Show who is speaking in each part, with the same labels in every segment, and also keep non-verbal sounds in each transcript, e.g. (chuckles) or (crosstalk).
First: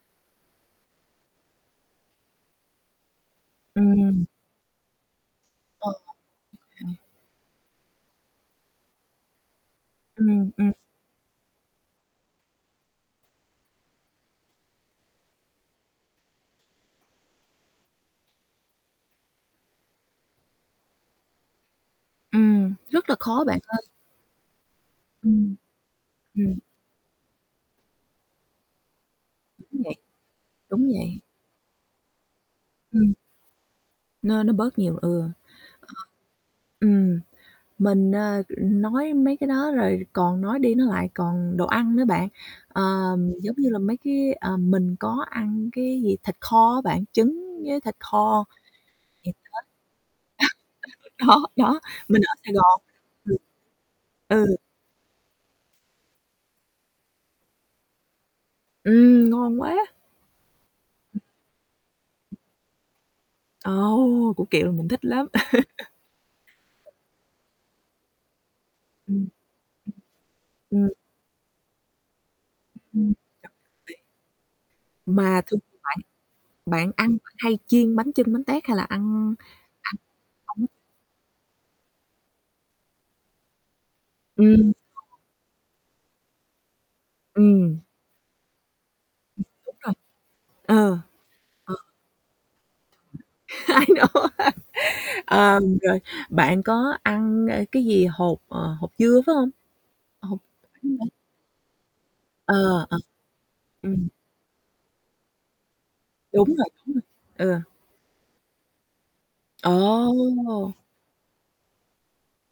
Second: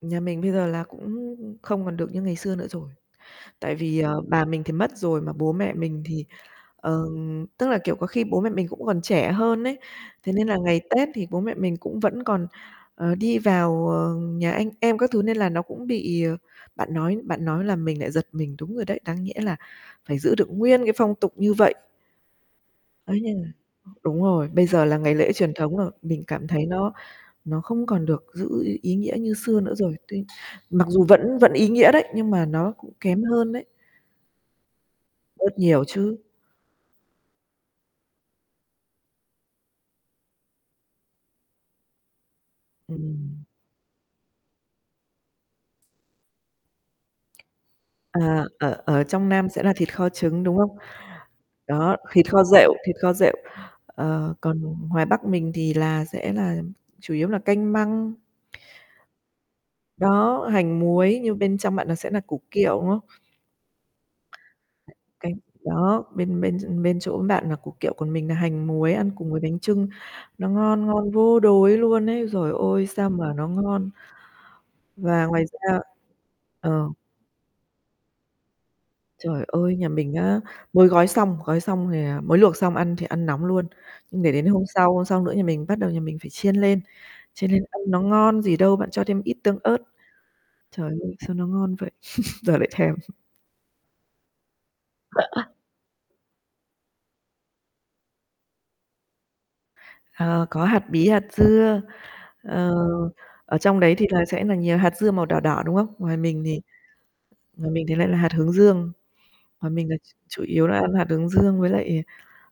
Speaker 1: Nhà mình bây giờ là cũng không còn được như ngày xưa nữa rồi. Tại vì, ờ,
Speaker 2: Ừm.
Speaker 1: bà mình thì mất rồi mà bố mẹ
Speaker 2: Ờ,
Speaker 1: mình thì,
Speaker 2: (unintelligible) Ừm.
Speaker 1: ờm tức là, kiểu, có khi bố mẹ mình cũng còn trẻ hơn ấy, thế nên
Speaker 2: Ừm,
Speaker 1: là
Speaker 2: ừm.
Speaker 1: ngày Tết thì bố mẹ mình cũng vẫn còn, ờ, đi vào, ờ, nhà anh em các thứ nên là nó cũng bị, ờ bạn nói bạn nói làm mình lại giật mình, đúng rồi đấy, đáng nhẽ là phải giữ được nguyên cái phong tục như vậy.
Speaker 2: Ừm, rất là
Speaker 1: Ấy, nên
Speaker 2: khó
Speaker 1: là
Speaker 2: bạn ơi.
Speaker 1: ờ, đúng rồi, bây giờ là ngày lễ truyền
Speaker 2: Ừm.
Speaker 1: thống rồi, mình cảm
Speaker 2: Ừm.
Speaker 1: thấy nó nó không còn được giữ ý ý nghĩa như xưa nữa
Speaker 2: Đúng
Speaker 1: rồi,
Speaker 2: vậy,
Speaker 1: tuy
Speaker 2: đúng
Speaker 1: mặc dù
Speaker 2: vậy.
Speaker 1: vẫn vẫn ý nghĩa đấy nhưng mà nó cũng
Speaker 2: Ừm.
Speaker 1: kém hơn đấy.
Speaker 2: Nó nó bớt nhiều, ừ. Ờ.
Speaker 1: Bớt nhiều chứ.
Speaker 2: Ừm, mình, à, ừm, nói mấy cái đó rồi còn nói đi nói lại, còn đồ ăn nữa bạn, ờm,
Speaker 1: Ừm.
Speaker 2: giống như là mấy cái ờm, mình có ăn cái gì thịt kho á bạn, trứng với thịt kho.
Speaker 1: À, ở ở trong
Speaker 2: Thiệt
Speaker 1: Nam sẽ là thịt kho trứng, đúng không?
Speaker 2: đó. (laughs) Đó, đó,
Speaker 1: Đó,
Speaker 2: mình
Speaker 1: thịt
Speaker 2: ở
Speaker 1: kho
Speaker 2: Sài
Speaker 1: rệu,
Speaker 2: Gòn.
Speaker 1: thịt kho rệu,
Speaker 2: Ừm.
Speaker 1: ờ,
Speaker 2: Ừ.
Speaker 1: còn ngoài Bắc mình thì là, sẽ là chủ yếu là canh măng.
Speaker 2: Ừm, ngon quá!
Speaker 1: Đó, hành muối nhưng bên trong bạn nó sẽ nà củ kiệu, đúng không?
Speaker 2: Ồ, ô! Củ kiệu mình thích lắm.
Speaker 1: Canh đó, bên bên ch
Speaker 2: (chuckles)
Speaker 1: bên chỗ bạn là củ kiệu, còn mình là hành muối ăn
Speaker 2: Ừm.
Speaker 1: cùng với bánh chưng, nó ngon
Speaker 2: Ừm.
Speaker 1: ngon vô đối luôn ấy, dồi ôi! Sao
Speaker 2: Ừm
Speaker 1: mà nó ngon?
Speaker 2: (unintelligible)
Speaker 1: Và
Speaker 2: Mà
Speaker 1: ngoài
Speaker 2: thường (unintelligible)
Speaker 1: ra
Speaker 2: bạn
Speaker 1: ờ.
Speaker 2: bạn ăn bạn hay chiên bánh chưng bánh tét hay là ăn
Speaker 1: Trời ơi, nhà
Speaker 2: ăn
Speaker 1: mình á,
Speaker 2: sống?
Speaker 1: mới gói xong, gói xong thì, à mới luộc xong ăn thì ăn nóng luôn, nhưng để đến hôm
Speaker 2: Ừm
Speaker 1: sau, hôm
Speaker 2: (unintelligible)
Speaker 1: sau nữa nhà mình bắt đầu nhà mình phải chiên lên, chiên lên
Speaker 2: Ừm.
Speaker 1: ăn nó ngon gì đâu, bạn cho thêm ít
Speaker 2: Ừm,
Speaker 1: tương
Speaker 2: đúng
Speaker 1: ớt.
Speaker 2: rồi.
Speaker 1: Trời
Speaker 2: Ờ,
Speaker 1: ơi, sao nó
Speaker 2: ờ.
Speaker 1: ngon vậy? (chuckles) Giờ lại thèm. (chuckles)
Speaker 2: I know. Ờm, rồi, bạn có ăn, ê, cái gì hột, ờ, hột dưa, phải hông? Hột
Speaker 1: Ờ, có hạt
Speaker 2: dưa hả?
Speaker 1: bí, hạt dưa,
Speaker 2: Ờ,
Speaker 1: ờ,
Speaker 2: ờ.
Speaker 1: ở trong đấy thì
Speaker 2: Ừm.
Speaker 1: là sẽ là nhiều hạt dưa màu đỏ đỏ, đúng không? Ngoài mình
Speaker 2: Đúng
Speaker 1: thì
Speaker 2: rồi, đúng rồi, ừ.
Speaker 1: ngoài mình thì lại là hạt hướng dương, ngoài mình là ch chủ yếu
Speaker 2: Ồ!
Speaker 1: là ăn hạt hướng dương với lại,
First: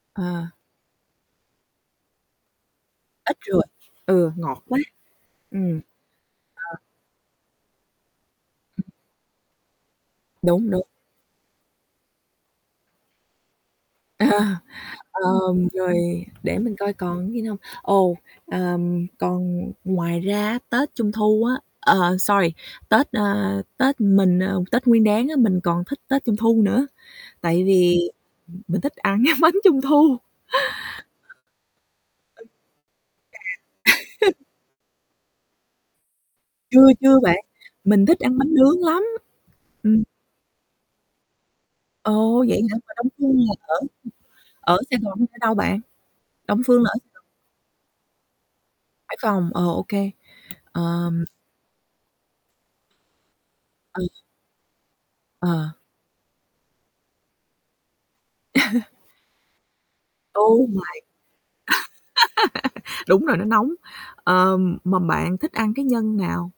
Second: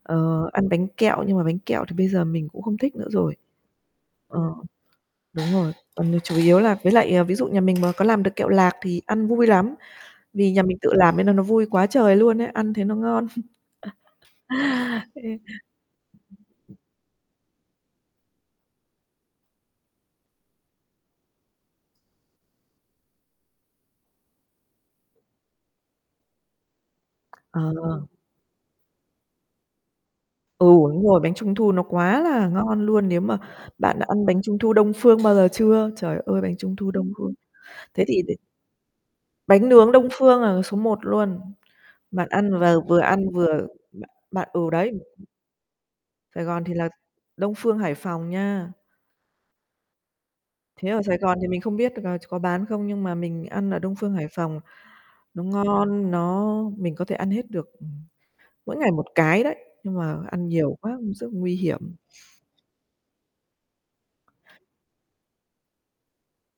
Speaker 1: ờ,
Speaker 2: À.
Speaker 1: ăn bánh kẹo, nhưng mà bánh kẹo thì bây giờ mình cũng không thích nữa rồi.
Speaker 2: Ít rồi, ừ,
Speaker 1: Ờ,
Speaker 2: ngọt quá.
Speaker 1: đúng rồi,
Speaker 2: Ừm.
Speaker 1: còn nếu chủ yếu là
Speaker 2: Ờ.
Speaker 1: với lại, à, ví dụ nhà mình mà có làm được kẹo lạc
Speaker 2: (unintelligible)
Speaker 1: thì ăn vui lắm, vì nhà
Speaker 2: Đúng,
Speaker 1: mình
Speaker 2: đúng.
Speaker 1: tự làm nên nó nó vui quá trời luôn á, ăn thấy nó ngon. (chuckles)
Speaker 2: Ờ,
Speaker 1: Ê.
Speaker 2: ờm, rồi để mình coi còn gì nữa hông? Ồ, ờm, còn ngoài ra á, Tết Trung Thu á, ờ, sorry, Tết, a, Tết mình ờ, Tết Nguyên Đán á, mình còn thích Tết Trung Thu nữa, tại
Speaker 1: Ờ.
Speaker 2: vì mình thích ăn cái bánh Trung Thu.
Speaker 1: Ừ, đúng rồi, bánh Trung Thu nó quá là ngon luôn, nếu mà bạn đã ăn
Speaker 2: Ừ. Trà. (laughs)
Speaker 1: bánh Trung Thu Đông Phương bao giờ chưa? Trời ơi, bánh Trung
Speaker 2: Chưa,
Speaker 1: Thu Đông
Speaker 2: chưa
Speaker 1: Phương.
Speaker 2: bạn,
Speaker 1: Thế
Speaker 2: mình thích
Speaker 1: thì để
Speaker 2: ăn bánh nướng lắm,
Speaker 1: Bánh nướng
Speaker 2: ừm.
Speaker 1: Đông Phương, ờ, số 1 luôn. Bạn
Speaker 2: Ồ!
Speaker 1: ăn
Speaker 2: Vậy
Speaker 1: và
Speaker 2: hả? Mà
Speaker 1: vừa
Speaker 2: Đông
Speaker 1: ăn
Speaker 2: Phương là
Speaker 1: vừa
Speaker 2: ở
Speaker 1: bạn bạn ừ,
Speaker 2: ở
Speaker 1: đấy.
Speaker 2: Sài Gòn hay ở đâu bạn?
Speaker 1: Sài
Speaker 2: Đông
Speaker 1: Gòn thì
Speaker 2: Phương
Speaker 1: là
Speaker 2: là ở (unintelligible)
Speaker 1: Đông Phương, Hải Phòng nha.
Speaker 2: Hải Phòng, ờ, ô kê.
Speaker 1: Thế ở Sài
Speaker 2: Ờm.
Speaker 1: Gòn thì mình không biết được, à, ch có bán không? Nhưng mà mình ăn ở Đông
Speaker 2: Ừm.
Speaker 1: Phương, Hải Phòng nó
Speaker 2: Ờ.
Speaker 1: ngon, nó mình có thể ăn hết được, ừm, mỗi ngày
Speaker 2: (chuckles)
Speaker 1: 1 cái đấy, nhưng mà ăn
Speaker 2: Oh
Speaker 1: nhiều quá
Speaker 2: my
Speaker 1: cũng rất nguy hiểm.
Speaker 2: (laughs) Đúng rồi, nó nóng. Ờm, mà bạn thích ăn cái nhân nào?